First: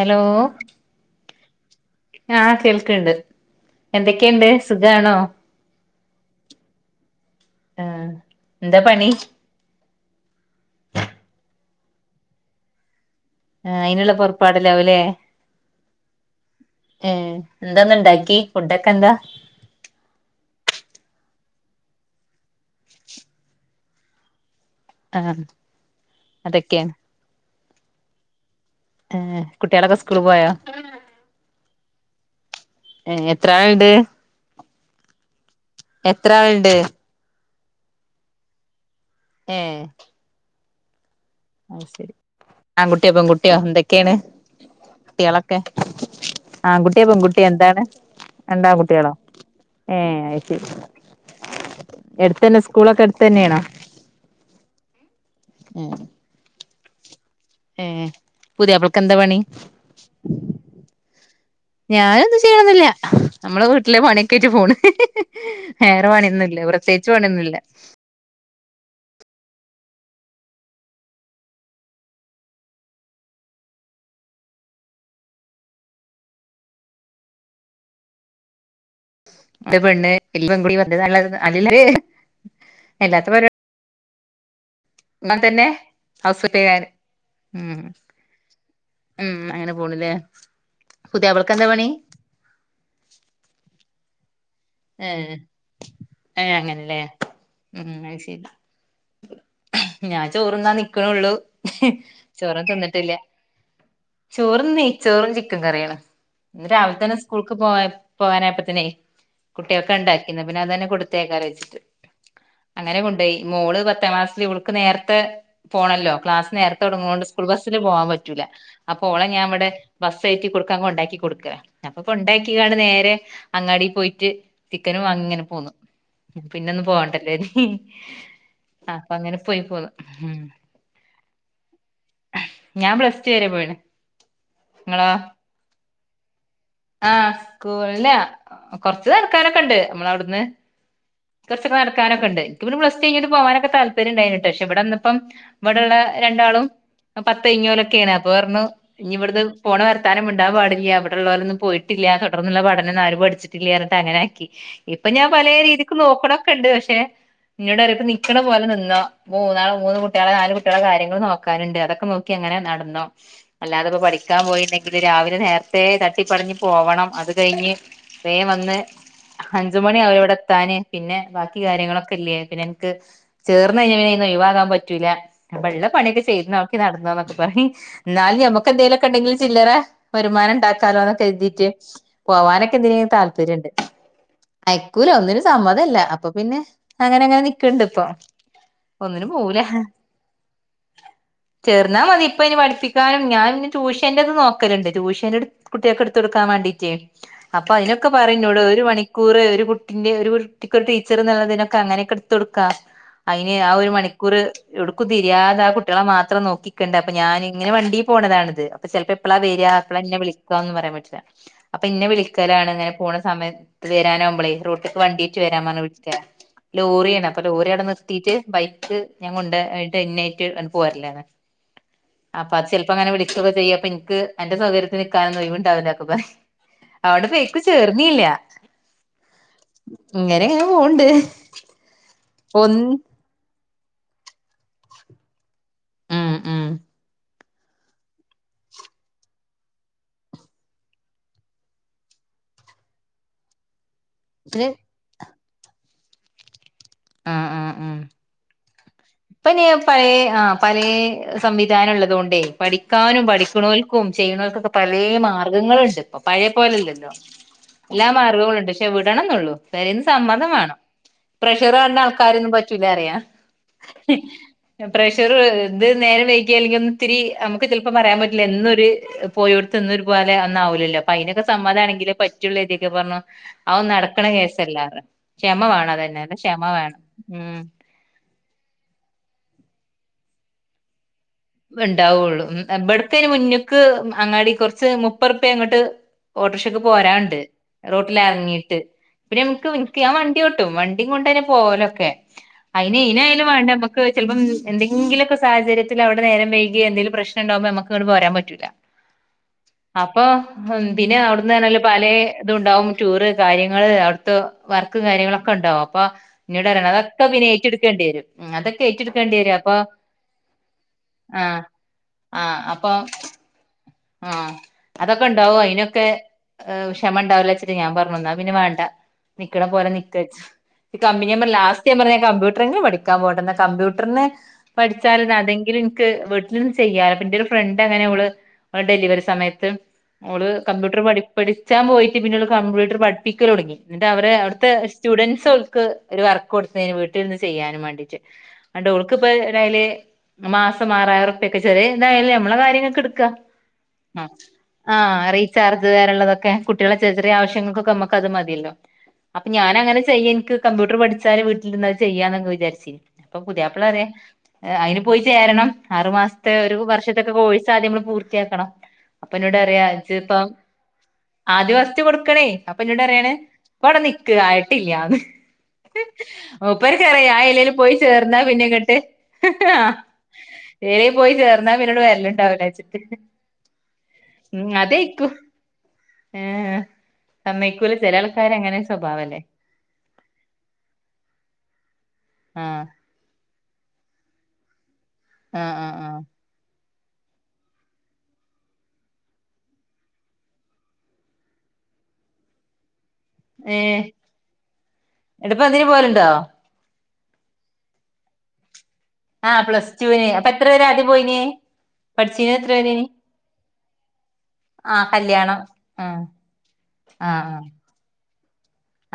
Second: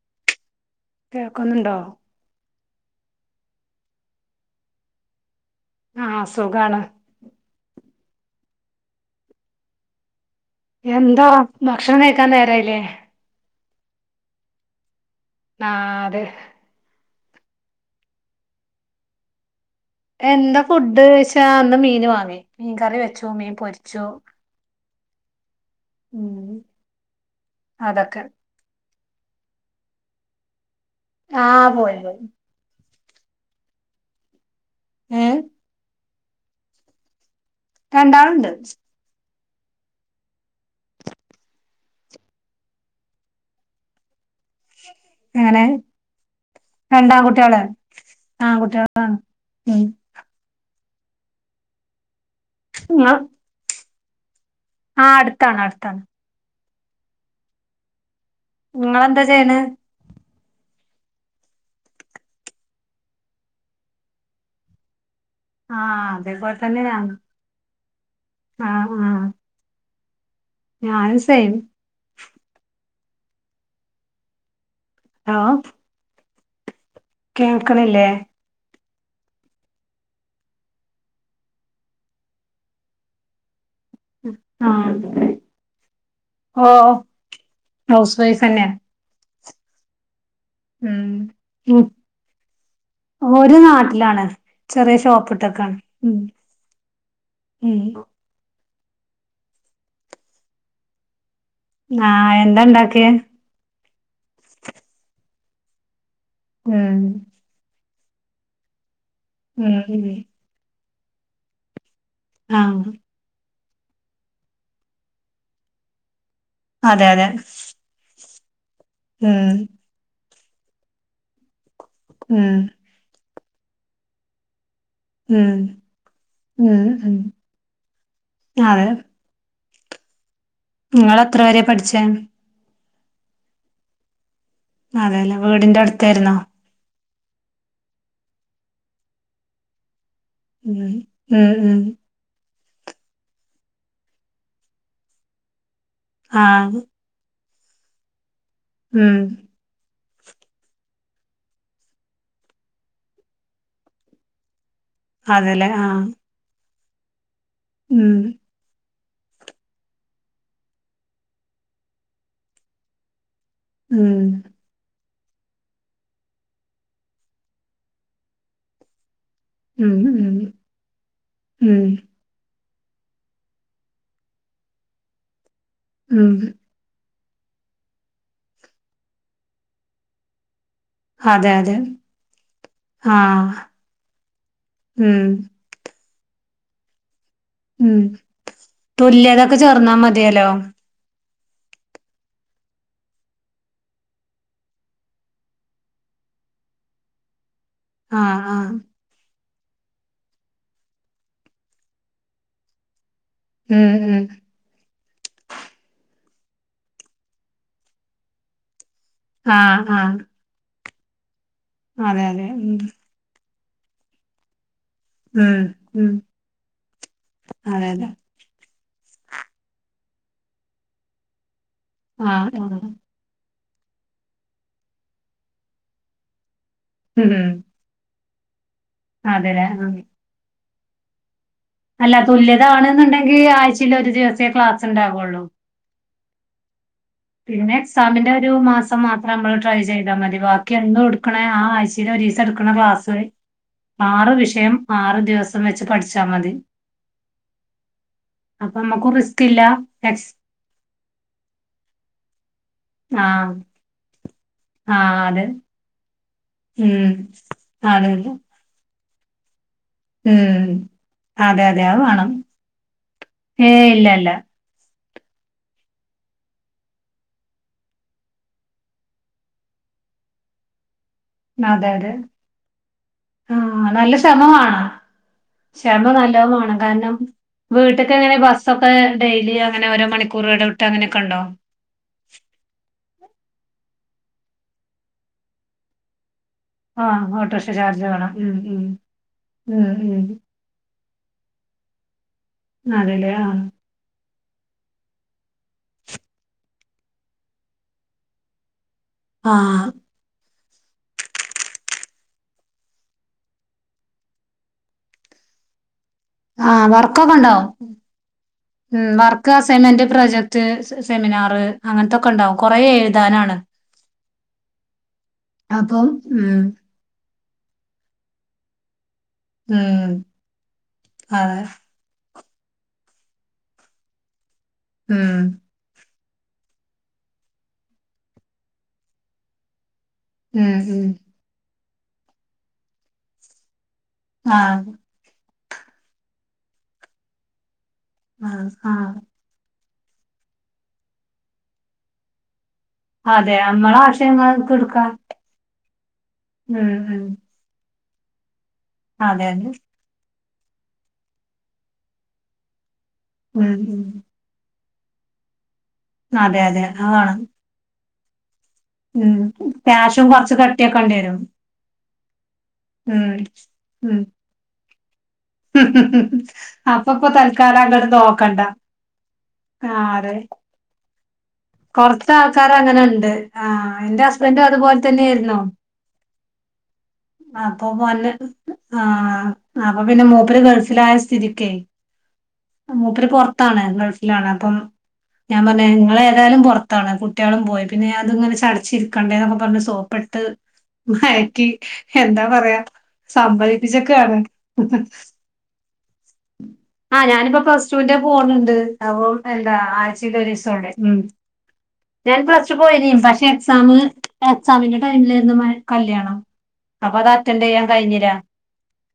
hello കേൾക്കുന്നുണ്ടോ ആ കേൾക്കണ്ട് എന്തൊക്കെയുണ്ട് സുഖമാണോ ആഹ് സുഖാണ് ആഹ് എന്താ പണി എന്താ ഭക്ഷണം കഴിക്കാൻ നേരായില്ലേ ആ അതിനുള്ള പുറപ്പാടല്ലാവും അല്ലേ ആ അതെ ഏ എന്താന്ന് ഇണ്ടാക്കി ഫുഡൊക്കെ എന്താ എന്താ ഫുഡ് ച്ചാ അന്ന് മീൻ വാങ്ങി മീൻ കറി വെച്ചു മീൻ പൊരിച്ചു ആഹ് ഉം അതക്കെ അതൊക്കെ ആഹ് കുട്ടിയ ഒളക്ക സ്കൂൾ പോയ ആഹ് പോയി പോയി ഏ എത്ര ആളുണ്ട് ആഹ് എത്ര ആളുണ്ട് രണ്ടാളുണ്ട് ഏ അ ശരി ആങ്കുട്ട്യാ പെങ്കുട്ട്യാ എന്തക്കെയാണ് കുട്ടികളൊക്കെ എങ്ങനെ ആൺകുട്ടിയാ പെൺകുട്ടിയാ രണ്ടാൺകുട്ടികള് എന്താണ് രണ്ടാങ്കുട്ടികളോ ആൺകുട്ടികളാണ് ഉം ഏ അയ് ശരി എടുത്ത് അന്നെ സ്കൂളൊക്കെ എടുത്ത് തന്നെയാണോ ആ അടുത്താണ് അടുത്താണ് ഏ പുതിയാപ്ലക്കെന്താ നിങ്ങളെന്താ പണി ചെയ്യണെ ഞാനൊന്ത് ചെയ്യണൊന്നൂല്ല നമ്മൾ വീട്ടിലെ പണിയൊക്കെ ആയിറ്റ് പോണ് ആഹ് വേറെ അതേപോലെ പണിയൊന്നൂല്ല തന്നെ പ്രത്യേകിച്ച് ഞാനും പണിയൊന്നൂല്ല ഞാൻ സെ ആപ് കേൾക്കണില്ലേ ൻ്റെ പെണ്ണേ എല്ലാത്ത പരു ന്നാ ആഹ് തന്നെ ഹൗസ് [unintelligible] ഓഹ് ഉം ഹൗസ് വൈഫ് തന്നെയാ ഉം അങ്ങനെ പോണില്ലേ ഉം പുതിയാപ്ലക്ക് എന്താ വു പണി ഒരു നാട്ടിലാണ് ചെറിയ ഏ ഷോപ്പ് ഇട്ടക്കാണ് ഉം എ അങ്ങനല്ലേ ഉം അയ് ശരി ഞാൻ ചോറുണ്ണാൻ നിക്കണുള്ളു ഇഹി ആഹ് എന്താ ചോറും ഇണ്ടാക്കിയേ തിന്നിട്ടില്ലാ ചോറും നെയ്ച്ചോറും ചിക്കൻ കറിയാണ് ഇന്ന് രാവിലെ ഉം തന്നെ സ്കൂൾക്ക് പോയ പോകാനായപ്പത്തേനെ ഉം കുട്ടിയക്ക് ഉം ഇണ്ടാക്കിന്ന് പിന്നെ അത് അന്നെ കൊടു ത്തേക്കാറ് വെച്ചിട്ട് ആഹ് അങ്ങനെ കൊണ്ടേയി മോള് പത്താംക്ലാസ്സില് ഇവൾക്ക് നേരത്തെ പോണല്ലോ ക്ലാസ് നേരത്തെ അതെ അതെ തൊടങ്ങോണ്ട് സ്കൂൾ ബസ്സില് പോകാൻ പ റ്റൂല അപ്പൊ ഓളെ ഞാൻ ഉം ഇവിടെ ബസ്സേറ്റി കൊടുക്കാം കൊണ്ടാക്കി കൊടുക്കാ അപ്പൊ കൊണ്ടാക്കി ഉം കാണ് നേരെ അങ്ങാടി പോയിറ്റ് ചിക്കനും വാങ്ങി ഇങ്ങനെ ഉം പോന്നു പിന്നെ ഒന്ന് ഉം ഉം പോവണ്ടല്ലേനീ അപ്പൊ അങ്ങനെ പോയി പോതും ഇങ്ങള് എത്ര വരെയാ പഠിച്ചെ ഞാം പ്ലസ് ടു വരെ പോയിണ് അതല്ലാ വീട്ന്റെ അടുത്താരുന്നോ ആ സ്കൂളിലാ കൊറച്ച് നടക്കാനോക്കൊണ്ട് നമ്മളവിടു ന്ന് ഉം ഉം കൊറച്ചൊക്കെ ഉം നടക്കാനൊക്കൊണ്ട് ക്ക് പിന്നെ പ്ലസ്ടു കയിഞ്ഞിട്ട് പോകാനൊക്കെ താല്പര്യം ഉണ്ടായിന്ട്ട് പക്ഷെ ഇവിടെ വന്നപ്പം ഇവിടൊള്ള രണ്ടാളും ആഹ് പ തേഞ്ഞോലൊക്കെയാണ് അപ്പൊ പറഞ്ഞു ഇനി ഉം ഇവിടുന്ന് പോണ വർത്താനം മിണ്ടാൻ പാടില്യാ ഇവിടൊള്ളോരൊന്നും പോയിട്ടില്ലാ തുടർന്നുള്ള പഠനം ഒന്നും ആരും പഠിച്ചിട്ടില്യാ എന്നിട്ട് അങ്ങനെ ആക്കി ഇപ്പൊ ഞാൻ പലേ അതെല്ലേ രീതിക്ക് ആഹ് നോക്കണൊക്കെ ഇണ്ട് പക്ഷെ നിന്നോട് അറിയിപ്പ ഉം നിക്കണ പോലെ നിന്നോ മൂന്നാ മൂന്ന് കുട്ടികളെ നാല് കുട്ടികളെ കാര്യങ്ങള് നോക്കാൻ ഇണ്ട് അതൊക്കെ നോക്കി അങ്ങനെ നടന്നോ അല്ലാതെ ഇപ്പൊ ഉം പഠിക്കാൻ പോയിരുന്നെങ്കില് രാവിലെ നേരത്തെ ത ട്ടിപ്പടിഞ്ഞു പോവണം അത് കയിഞ്ഞ് വേം വന്ന് അഞ്ച് ഉം മണി അവും ഇവ്ടെ ഉം എത്താന് പിന്നെ ബാക്കി ഉം കാര്യങ്ങളൊക്കെ ഇല്ല്യേ പിന്നെ ക്ക് ചേർന്ന് അഴിഞ്ഞാ ഒഴിവാകാൻ പറ്റൂല അപ്പ ഇള്ള പണിയൊക്കെ ഉം ചെയ്ത് നോക്ക് നടന്നോന്നക്കെ വഹീം ന്നാലും അമ്മക്കെന്തേലൊക്കെ ഉണ്ടെങ്കില് ചില്ലറ വരുമാനം ണ്ടാ കരാലോക്കെ അതെ കര്തീറ്റ് അതെ പോവാനൊക്കെ എന്തിനേം ആഹ് താല്പര്യ ഇണ്ട് അയക്കൂല ഉം ഒന്നിനും സമ്മതം ഇല്ല അപ്പൊ പിന്നെ അങ്ങനെങ്ങനെ നിക്കണ്ട് ഉം ഇപ്പൊ ഒന്നിനും തുല്യതൊക്കെ പോവൂല ചേർന്നാ മതിയല്ലോ ചെറുന്നാ മതി ഇപ്പ ഇനി പഠിപ്പിക്കാനും ഞാൻ [unintelligible] റ്യൂഷൻ്റത് നോക്കല്ണ്ട് റ്യൂഷൻ്റട് കുട്ടിയൊക്കെടുത്തു കൊടുക്കാൻ വേണ്ടീറ്റ് അപ്പൊ അയിനൊക്കെ ആഹ് പറയുന്നോട് ആഹ് ഒരു മണിക്കൂറ് ഒരു വുട്ടിന്റെ ഒരു കുർട്ടിക്കൊരു ടീച്ചർ എന്നൊള്ളതിനൊക്കെ അങ്ങനെക്കെ എടുത്ത് കൊടുക്കാം അയിന് ആ ഉം ഒരു ഉം മണിക്കൂറ് എടു ക്കുതിരിയാതെ ആ കുട്ടികളെ മാത്രം നോക്കിക്കണ്ടേ അപ്പൊ ഞാനിങ്ങനെ വണ്ടീ പോണതാണിത് ചെലപ്പ എപ്പളാ വെര്ആ ആഹ് ആഹ് എപ്പളാന്നെ വിളിക്ക്ആ ന്നും പറയാൻ പറ്റൂല്ല അപ്പൊ ഇന്നെ അതെ അതെ വിളിക്കലാണ് ഉം ഇങ്ങനെ പോണ സമയം അത് വരാനാവക്മ്പളെ റോട്ട് വണ്ടിട്ട് ഉം വരാൻ പറ ഉം വിളിചക്കാ ലോറിയാണ് അപ്പൊ ലോറി അട അതെ അതെ നിർത്തിട്ട് ബൈക്ക് ഞാൻ കൊണ്ട് എന്നിട്ട് എന്നെയിട്ട് പോരലാണ് ആഹ് അപ്പൊ അത് ആഹ് ചിലപ്പോ അങ്ങനെ വിളിക്കക്കെ ചെയ്യ പ്പഎൻക്ക് അന്റെ സൗകര്യത്തി നിൽക്കാനൊന്നും ഒയ്വുണ്ടാവില്ലക്ക പറയും അവിടെ ഉം പെക്ക് ചേർന്നീല്ല അതെല്ലേ ആ ഇങ്ങനെ പോണ്ട് അല്ല തുല്യത ഒന്ന് ആണെന്നുണ്ടെങ്കിൽ ആഴ്ചല്ല ഒരു ദിവസേ ക്ലാസ് ഉണ്ടാവുള്ളൂ ഉം ഉം പിന്നെ എക്സാമിന്റെ ഒരു മാസം മാത്രം നമ്മള് ട്രൈ ചെയ്താൽ മതി ബാക്കി എന്ന് കൊടുക്കണ ആഴ്ച്ചേലോരി ഫീസ് എടുക്കുന്ന ക്ലാസ് ആറ് വിഷയം ആറ് ദിവസം വെച്ച് പഠിച്ചാൽ മതി ആ ആ ആ അപ്പൊ നമ്മുക്ക് റിസ്ക് ഇപ്പ ഇല്ല നി പഴെ എക്സ് ആ പഴേ സംവിധാനം ഉള്ളത്കൊണ്ടേ പഠിക്കാനും ആഹ് പഠിക്കനോല്ക്കും ചെയ്യുന്നവർക്കൊക്കെ പലെ ആഹ് അതെ മാർഗങ്ങളുണ്ട് പഴയ ഉം പോലെല്ലല്ലോ എല്ലാ അതെ അതെ മാർഗങ്ങളുണ്ട് ക്ഷെവിടണം എന്നുള്ളു പേരെന്ന് സമ്മതം ഉം വേണം അതെ പ്രഷർ വരണ ആൾക്കാരൊന്നും പറ്റൂല പറയാ ഏഹ് ഇല്ല ഇല്ല പ്രഷർ ഇത് നേരം വൈകിയ അല്ലെങ്കിൽ ഒന്ന് ഇത്തിരി നമുക്ക് ചിലപ്പോ പറയാൻ പറ്റില്ല എന്നൊരു പോയോടുത്ത്ന്ന് പോലെ ഒന്നാവുലല്ലോ പ്പ അയ്നൊക്കെ അതെ അതെ സമ്മതാണെങ്കിലേ പറ്റുള്ള ഇതൊക്കെ പറഞ്ഞു ആ ആഒന്നും നല്ല നടക്കണ കേസല്ലാന്ന് ക്ഷമവേണം അത നല്ലോവേണം കാരണം വീട്ടക്കെങ്ങനെ ബസ് പ്പോക്കെ ഡെയിലി അങ്ങനെ രോ മണിക്കൂർ ഇടവിട്ട് അങ്ങനെ എണ്ടാവുള്ളു ബെടക്കേന് മുന്നക്ക് അങ്ങാടി കുറച്ച് മുപ്പറുപ്പ്യ അങ്ങോട്ട് ഓട്ടോർക്ഷക്ക് ആ പോരാന്ണ്ട് ഓട്ടോറിക്ഷ ചാർജ് വേണം ഉം റോട്ടിലെറങ്ങിട്ട് ഉം പിന്നെ നമുക്ക് ഉം എനിക്ക് ഞാൻ വണ്ടി ഉം ഒട്ടും വണ്ടിയും കൊണ്ടന് പോലക്കെ അയ്ന് അതെല്ലേ ഇനായാലും ആ വേണ്ടെ നമുക്ക് ചലപ്പം എന്തെങ്കിലൊക്കെ സാഹചര്യത്തിൽ അവി ഇവിടെ നേരം വൈകി എന്തെങ്കും പ്രശ്ന ഉണ്ടാവുമ്പോ നമുക്ക് ഇങ്ങ്ട് പോരാൻ പറ്റൂല ആ അപ്പൊ പിന്നെ അവിടുന്നാണെല് പലെ ഇത്ണ്ടാവും ടൂറ് കാര്യങ്ങള് അവിടുത്തെ വർക്ക് കാര്യങ്ങളൊക്കെ ഒന് ണ്ടോ പ്പാ ആഎ വർക്കൊക്കെ ഉണ്ടോ ഉം, അതൊക്കെ ഉം ഏറ്റെടുക്കേണ്ടി വർക്ക് വരും അപ്പൊ അസൈൻമെന്റ് പ്രോജക്ട് സ്സ് സെമിനാർ ആഹ് അങ്ങനത്തൊക്കെ ഉണ്ടാവും ആഹ് കുറെ അപ്പൊ എഴുതാനാണ് ആഹ് അതൊക്കെ ഉണ്ടാവും അതിനൊക്കെ അപ്പം ഉം ഷമ ഉണ്ടാവല്ലെച് ത്തിരി ഞാൻ പറഞ്ഞ ന്നാ വേണ്ട നിക്കണ പോലെ ഉം നിക്ക് ഈ കമ്പനി നമ്പർ അതെ ലാസ്റ്റ് ഞാൻ പറഞ് കംമ്പ്യൂട ടർന് പഠിക്കാൻ പോടണ്ട എന്ന കമ്പ്യൂട്ടറിന് ഉം പഠിച്ചാലല് അതെങ്കിലും ത് വീട്ടിൽന്ന് ചെയ്യാല പിന്റെ ഒരു ഫ്രണ്ട് അങ്ങനെ ഓള് ഡെലിവറി സമയത്ത് ഓള് ഉം കമ്പ്യൂട്ടർ ഉം പടി പഠിച്ചാൻ പോയിട്ട് പിന്നെള് കമ്പ്യൂട്ടർ പഠിപ്പിക്കല് തുടങ്ങി എന്നിട്ട് അവര് ആ അവിടുത്തെ സ്റ്റുഡൻസ് ഓൾക്ക് ഒരു വർക്ക് കൊടുത്തുന്നതിന് വീട്ടിലിരുന്ന് ചെയ്യാനും വേണ്ടി ച്ച് ആ അതുകൊണ്ട് ആ ഓള്ക്ക് ഇപ്പോ ഏതായല് മാസം ആറായിറോപ്പിയൊക്കെ ചെറിയ എന്തായാലും നമ്മളെ കാര്യങ്ങ അതെ ആഹ് ആഹ് ആഹ് റീചാർജ് തരള്ളതൊക്കെ ഉം കുട്ടികളെ ചെറിയ ഉം ചെറിയ ആവശ്യങ്ങൾക്കൊക്കെ നമക് ക്ക് അത് മതിയല്ലോ അതെ അപ്പൊ അതെ ഞാൻ അങ്ങനെ ചെയ്യ എനിക്ക് കമ്പ്യൂട്ടർ പഠിച്ചാല് വീട്ടിലിരുന്നത് ചെയ്യാ വിചാരിച്ചി അപ്പൊ ഉം പുതിയാപ്പള ഉം പറയാ അയ്ന് പോയി ചേരണം ആറു മാസത്തെ അതെ ഒരു അതെ വർഷത്തൊക്കെ അതാണ് കോഴ്‌സ് ആദ്യം നമ്മൾ പൂർത്തിയാക്കണം അപ്പൊ ഉം എന്നോട് പറയാ ക്യാഷും ജ്പ്പം കൊറച്ച് കട്ടിയാക്കേണ്ടി വരും ആദ്യ വസ് ട്ട് കൊടുക്കണേ അപ്പൊ എന്നോട് പറയേണ് ഉം പ്പവിടെ നിക്ക് ആയിട്ടില്ല്യാന്ന് അപ്പപ്പൊ എയിലേലും തൽക്കാലം പോയി ചേർന്നാ അതെട്തോക്കണ്ട പിന്നെ ഇങ്ങട്ട് ആഹ് അത ദേ പോയി ചേർ ന്നാ പിന്നോട് വരല്ണ്ടാവിലച്ചിട്ട് അങ്ങനെ ഉണ്ട് ആ എന്റെ ഹസ്ബൻഡും ഉം അതുപോലെ അതയ്ക്കൂ തന്നെയായിരുന്നു ഏഹ് അപ്പൊ സമ്മയ്ക്കൂല ചെല വന്ന ആൾക്കാര് അങ്ങനെ സ്വഭാവല്ലേ ആഹ് അപ്പൊ പിന്നെ മൂപ്പര് ഗൾഫിലായ സ്ഥിതിക്കേ ആഹ് മൂപ്പര് പുൊറത്താണ് ഗൾഫിലാണ് അപ്പം ഞാൻ ആഹ് പറഞ്ഞ് ആഹ് ആഹ് നിങ്ങളെ പുറത്താണ് കുട്ടികളും പോയി പിന്നെ അത് ഇങ്ങനെ ചടച്ചിരിക്കണ്ടേ എന്നൊക്കെ പറഞ്ഞഞ് സോപ്പിട്ട് മയക്കി എന്താ പറയാ ഏഹ് സമ്മേയ്പ്പിച്ചക്കാണ് എടപ്പ അതിന് പോവലുണ്ടോ ആ ഞാനിപ്പോ പ്ലസ് ടുവിന്റെ പോണണ്ട് ആ പ്ലസ്ട്ടുവിന് അപ്പൊ എത്ര വെരെ ആദ്യം ഉം പോയിനേ ഞാൻ പ്ലസ്ടു പോയനിം പക്ഷെ എക്സാമ് എക്സാമിന്റെ ആഹ് കല്യാണം ടൈമിലാണ് ആഹ് കല്യാണം അപ്പൊ അത് അറ്റൻഡ് ചെയ്യാൻ കഴിഞ്ഞില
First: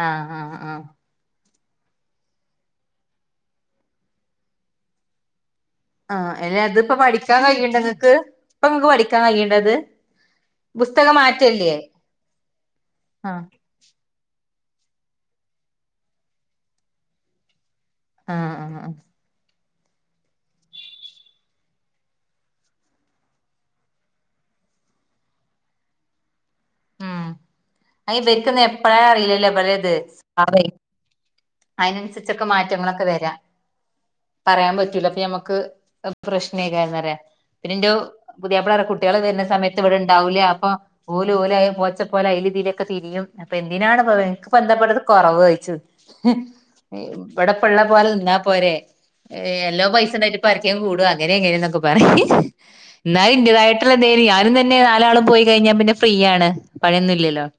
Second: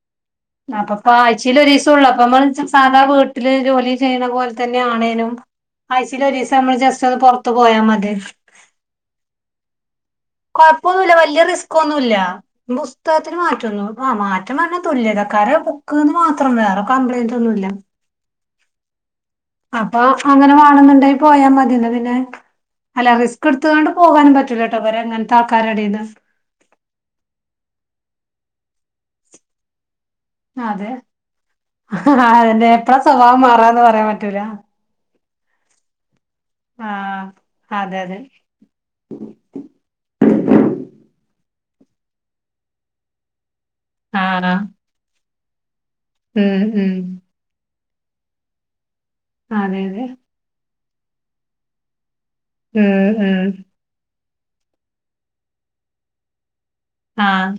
ആ ആ ആ ആയിച്ചിലൊരു ദിവസം ഉള്ളൂ അപ്പം സാധാ വീട്ടില് ജോലി ചെയ്യുന്ന പോലെ തന്നെ ആണേനും ആഹ് ആയിച്ചിലൊരിസം അല്ല നമ്മൾ അതിപ്പോ ജസ് പഠിക്കാൻ കഴിയ്ണ്ടോ നിങ്ങൾക്ക് ഇപ്പം നിങ്ങൾക്ക് പഠിക്കാൻ കഴിയേണ്ടോ അത് കൊഴപ്പൊന്നുമില്ല പുസ്തകം വല്ല്യ മാറ്റല്ലേ റിസ്കൊന്നുല്ല പുസ്തകത്തിന് ആഹ് മാറ്റന്നു ആ മാ മാറ്റം പറഞ്ഞാ തുല്യതക്കാരെ ബുക്ക്ന്ന് മാത്രം വേറെ കംപ്ലയ്ന്റ് ഒന്നുമില്ല ആ ആ ആ അപ്പൊ അങ്ങനെ വാണന്നുണ്ടാങ്കിൽ പോയാ മതിയല്ലോ പിന്നെ അല്ല റിസ്ക് എടുത്തത് കൊണ്ട് പോകാനും പറ്റൂലട്ടോ ഇവരെ എങ്ങനത്തെ ആൾക്കാരെ എടീന് ഉം ഇപർക്ക് എപ്പഴാ അറിയില്ലല്ലോ ഇപരേത് ആ അതെ ആ അതെന്നെ എപ്പഴാ മാറ്റങ്ങളൊക്കെ വരാ സ്വഭാവം മാറാന്ന് പറയാൻ പറ്റൂരാ നമുക്ക് പ്രശ്നയ്കാരം ന്നറിയാ പിന്നോ ൻ്റൊഔ അതെ അതെ പുതിയാപ്പിള പറയാ കുട്ടികൾ വരുന്ന സമയത്ത് ഇവിടെ ഉണ്ടാവൂല്ല അപ്പൊ ഓലുംഓല് പോച്ചപോലെ അയ്ലിം ഇതിലൊക്കെ തിരിയും അപ്പൊ എന്തിനാണ് നിനക്ക് ആഹ് എന്തിനാണിവിടെ കുറവ് ചോഴ്ച്ചു ഉം ഉം ഇവിടെപ്പള്ള പോലെ നിന്നാ പോരെ അതെ നല്ലോം അതെ പൈസ ണ്ടായിട്ട് പര കൂടും അങ്ങനെ ഇങ്ങനന്നൊക്കെ പറിം ഉം എന്നാലും ഉം ഇന്റേതായിട്ടുള്ള എന്തും ഇൻക്കും തന്നെ നാളും പോയി കഴിഞ്ഞാ പിന്നെ ഫ്രീ ആണ് പണിയൊന്നല്ലോ ആഹ്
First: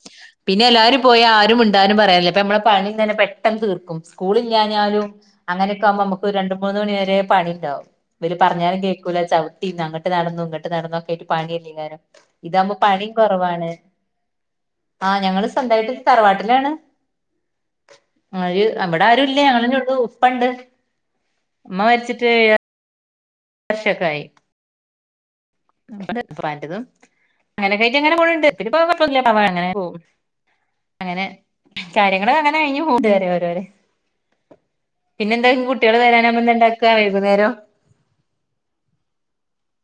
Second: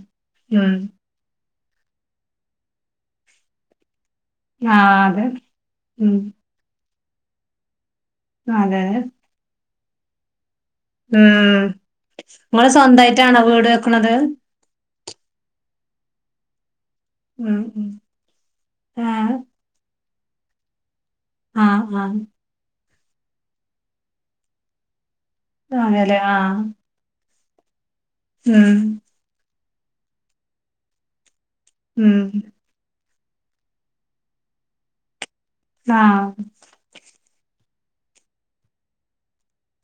പിന്നെ ഉം എല്ലാവും പോയാൽ ആരും മിണ്ടാ വർത്താനം പറയാനില്ല അപ്പൊ നമ്മളെ പണിം തന്നെ പെട്ടന്ന് തീർക്കും ആഹ് സ്കൂളില്ലാഞ്ഞാലും അതെ അങ്ങനെയൊക്കെ ആകുമ്പോ ഉം നമുക്ക് രണ്ടു മൂന്ന് മണി വരെ പണിണ്ടാവും ഇവര് പറഞ്ഞാലും അതെ അതെ കേൾക്കൂല ചവിട്ടി അങ്ങട്ട് നടന്നു ഇങ്ങട്ട് ന നടന്നതൊക്കെ ഉം പണില്ലേക്കാരം ഇങ്ങള് ഇതാവുമ്പോ പണിം സ്വന്തായിട്ടാണോ വീട് കുറവാണ് വെക്കണത് ആ ഞങ്ങള് സ്വന്തായിട്ട് തറവാട്ടിലാണ് ഉം ഉം അ അവിടെ ആരും ആഹ് ഇല്ല ഞങ്ങളെന്നുള്ളു ഉപ്പ ഉണ്ട് ഉമ്മ ആഹ് ആഹ് മരിച്ചിട്ട് എ വർഷക്കായി ഇത് വാങ്ങല്ലേ ആ അങ്ങനെ ക്കാഴിട്ട് അങ്ങനെ പോണണ്ട് ഇപ്പം കൊയപോന്നുല്ല അങ്ങനെ പോകും അങ്ങനെ ഉം കാര്യങ്ങള് അങ്ങനെ കഴിഞ്ഞ് പൊക്ണ്ട് ഓരോരേ പിന്നെ എന്തയ്ക്കും കുട്ടികൾ ആഹ് വരാനാവുബോ എന്താ ഉണ്ടാക്കുക വൈകുന്നേരം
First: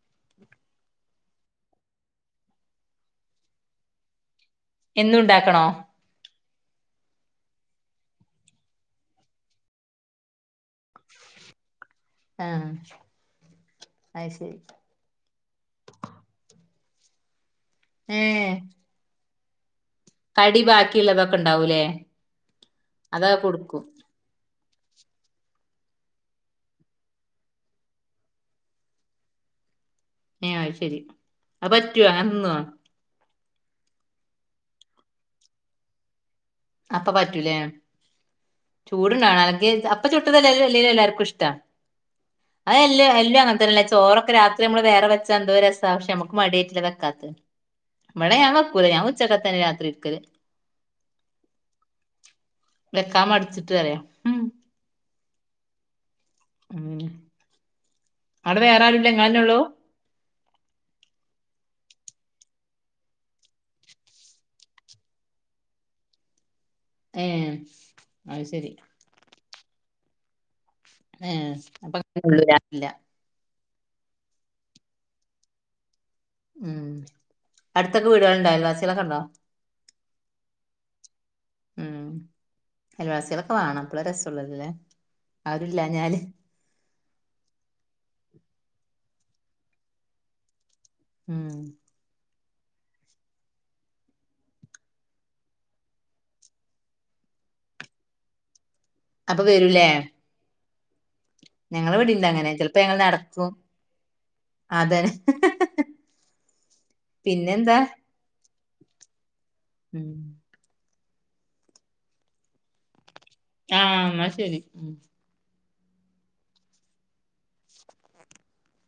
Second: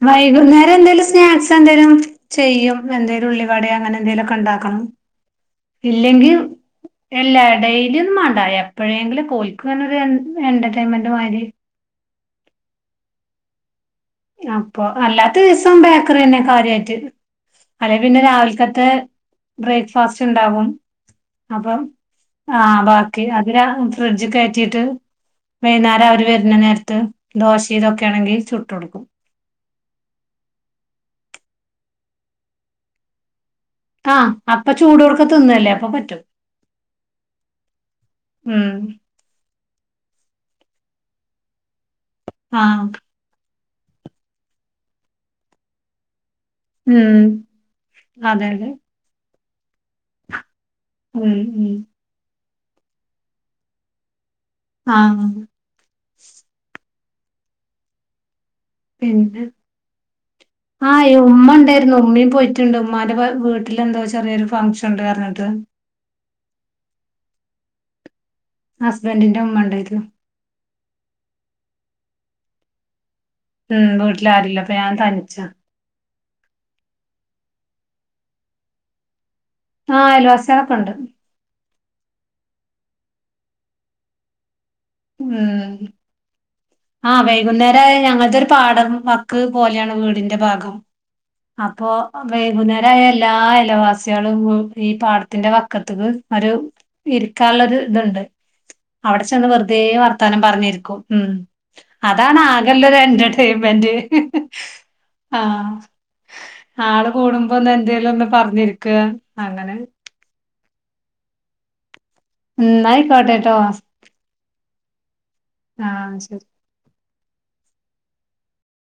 വൈകുന്നേരം എന്തേലും സ്നാക്സ് എന്തേിലും ചെയ്യും എന്തേലും ഉള്ളിവട അങ്ങനെ എന്തേലും ഒക്കെ ഉണ്ടോ എന്നും ഉണ്ടാക്കണോ ഇല്ലെങ്കിൽ ഇല്ലാതെയും കിളിന്നു മാണ്ട എപ്പോഴെങ്കിലും ഓല്ക്ക് എന്റർടൈമന്റ് മാതിരി ആ അപ്പൊ അല്ലാത്ത ദിവസം ബേക്കറി തന്നെ കാര്യായിട്ട് അല്ലെ പിന്നെ ഏഹ് രാവിലക്കത്തെ ബ്രേക്ക്ഫാസ്റ്റ് കടി ഉണ്ടാവും ബാക്കിയുള്ളതൊക്കെ അപ്പം ഉണ്ടാവൂലേ ആ ബാക്കി അതാ അത് കൊടുക്കും ഫ്രിഡ്ജ് കയറ്റീട്ട് വൈകുന്നേരം അവർ വരുന്ന നേരത്ത് ദോശ ഇ്തൊക്കെ ആണെങ്കിൽ ചുട്ട് കൊടുക്കും ഏ അത് ശെരി അത് പറ്റോ അത് തിന്നോ ആ അപ്പൊ ചൂടൊട്ക്കെ തിന്നല്ലേ അപ്പൊ പറ്റും അപ്പം പറ്റൂലേ ഉം ചൂടാണ്ടാവണം അല്ലങ്കിൽ അപ്പം ചു [unintelligible] എല്ലാവർക്കും ഇഷ്ട്ടാ ആഹ് അത്എല്ല് എല്ലാം ചോറൊക്കെ രാത്രി നമ്മൾ വേറെ വെച്ച എന്തോ രസ പക്ഷെ നമുക്ക് മടിയായിട്ടല്ലേ ഉം വെക്കാത്ത ഇവടെ അതെ ഞാൻ അതെ വെക്കൂല ഞാൻ ഉച്ചക്കത്ത തന്നെ രാത്രി ഇട്ക്കല് ഉം ഉം വെക്കാൻ മടിച്ചിട്ട് ആ അങ്ങനെ പിന്നെ ആ ഉമ്മണ്ട് ഉമ്മയും പോയിട്ടുണ്ട് ഉമ്മാന്റെ വീട്ടിൽന്തോ ചെറിയൊരു ഫംഗ്ഷൻ ഉണ്ട് പറഞ്ഞിട്ട് [inaudible] ഏ അത് ശരി ഹസ്ബന്റിന്റെ ഉമ്മ ഉണ്ടേർന്നു ഏ അപ്പൊ [unintelligible] ഉം വീട്ടില ആരുല്ല അപ്പൊ ഞാൻ തനിച്ച ഉം അടുത്തൊക്കെ വീടുകള്ണ്ടാ അയൽവാസികളൊക്കെ ഉണ്ടോ ആ അയൽവാസികളൊക്കെ ഇണ്ട് ഉം അയൽവാസികളൊക്കെ വേണം അപ്പളെ രസം ഉള്ളൂലെ ആരുല്ലാഞ്ഞാല് ആ വൈകുന്നേരം ആയാൽ ഞങ്ങളത് ഒരു പാടം വക്ക് പോലെയാണ് വീടിന്റെ ഭാഗം ഉം അപ്പൊ വൈകുന്നേരായ എല്ലാ അയൽവാസ്യോളും ഈ പാടത്തിന്റെ വക്കത്തക്ക് ഒരു ഇരി ഇരിക്കാനുള്ള ഒരു ഇതുണ്ട് അവിടെ അപ്പൊ ചെന്ന് വെറുതെ വരൂലേ വർത്താനം പറഞ്ഞിരിക്കും ഞങ്ങളെ ഇവിടെണ്ട് അതാണ് അങ്ങനെ ചിലപ്പോ ഞങ്ങൾ ആകെള്ളൊരു നടക്കും എന്റർടൈൻമെന്റ് അതന്നെ ആഹ് ആള് കൂടുമ്പോ ഒന്ന് പിന്നെന്താ എന്തേലും ഒന്ന് പറഞ്ഞിരിക്ക അങ്ങനെ ഉം എന്നായി ആഹ് എന്നാ ശരി ആ ശരി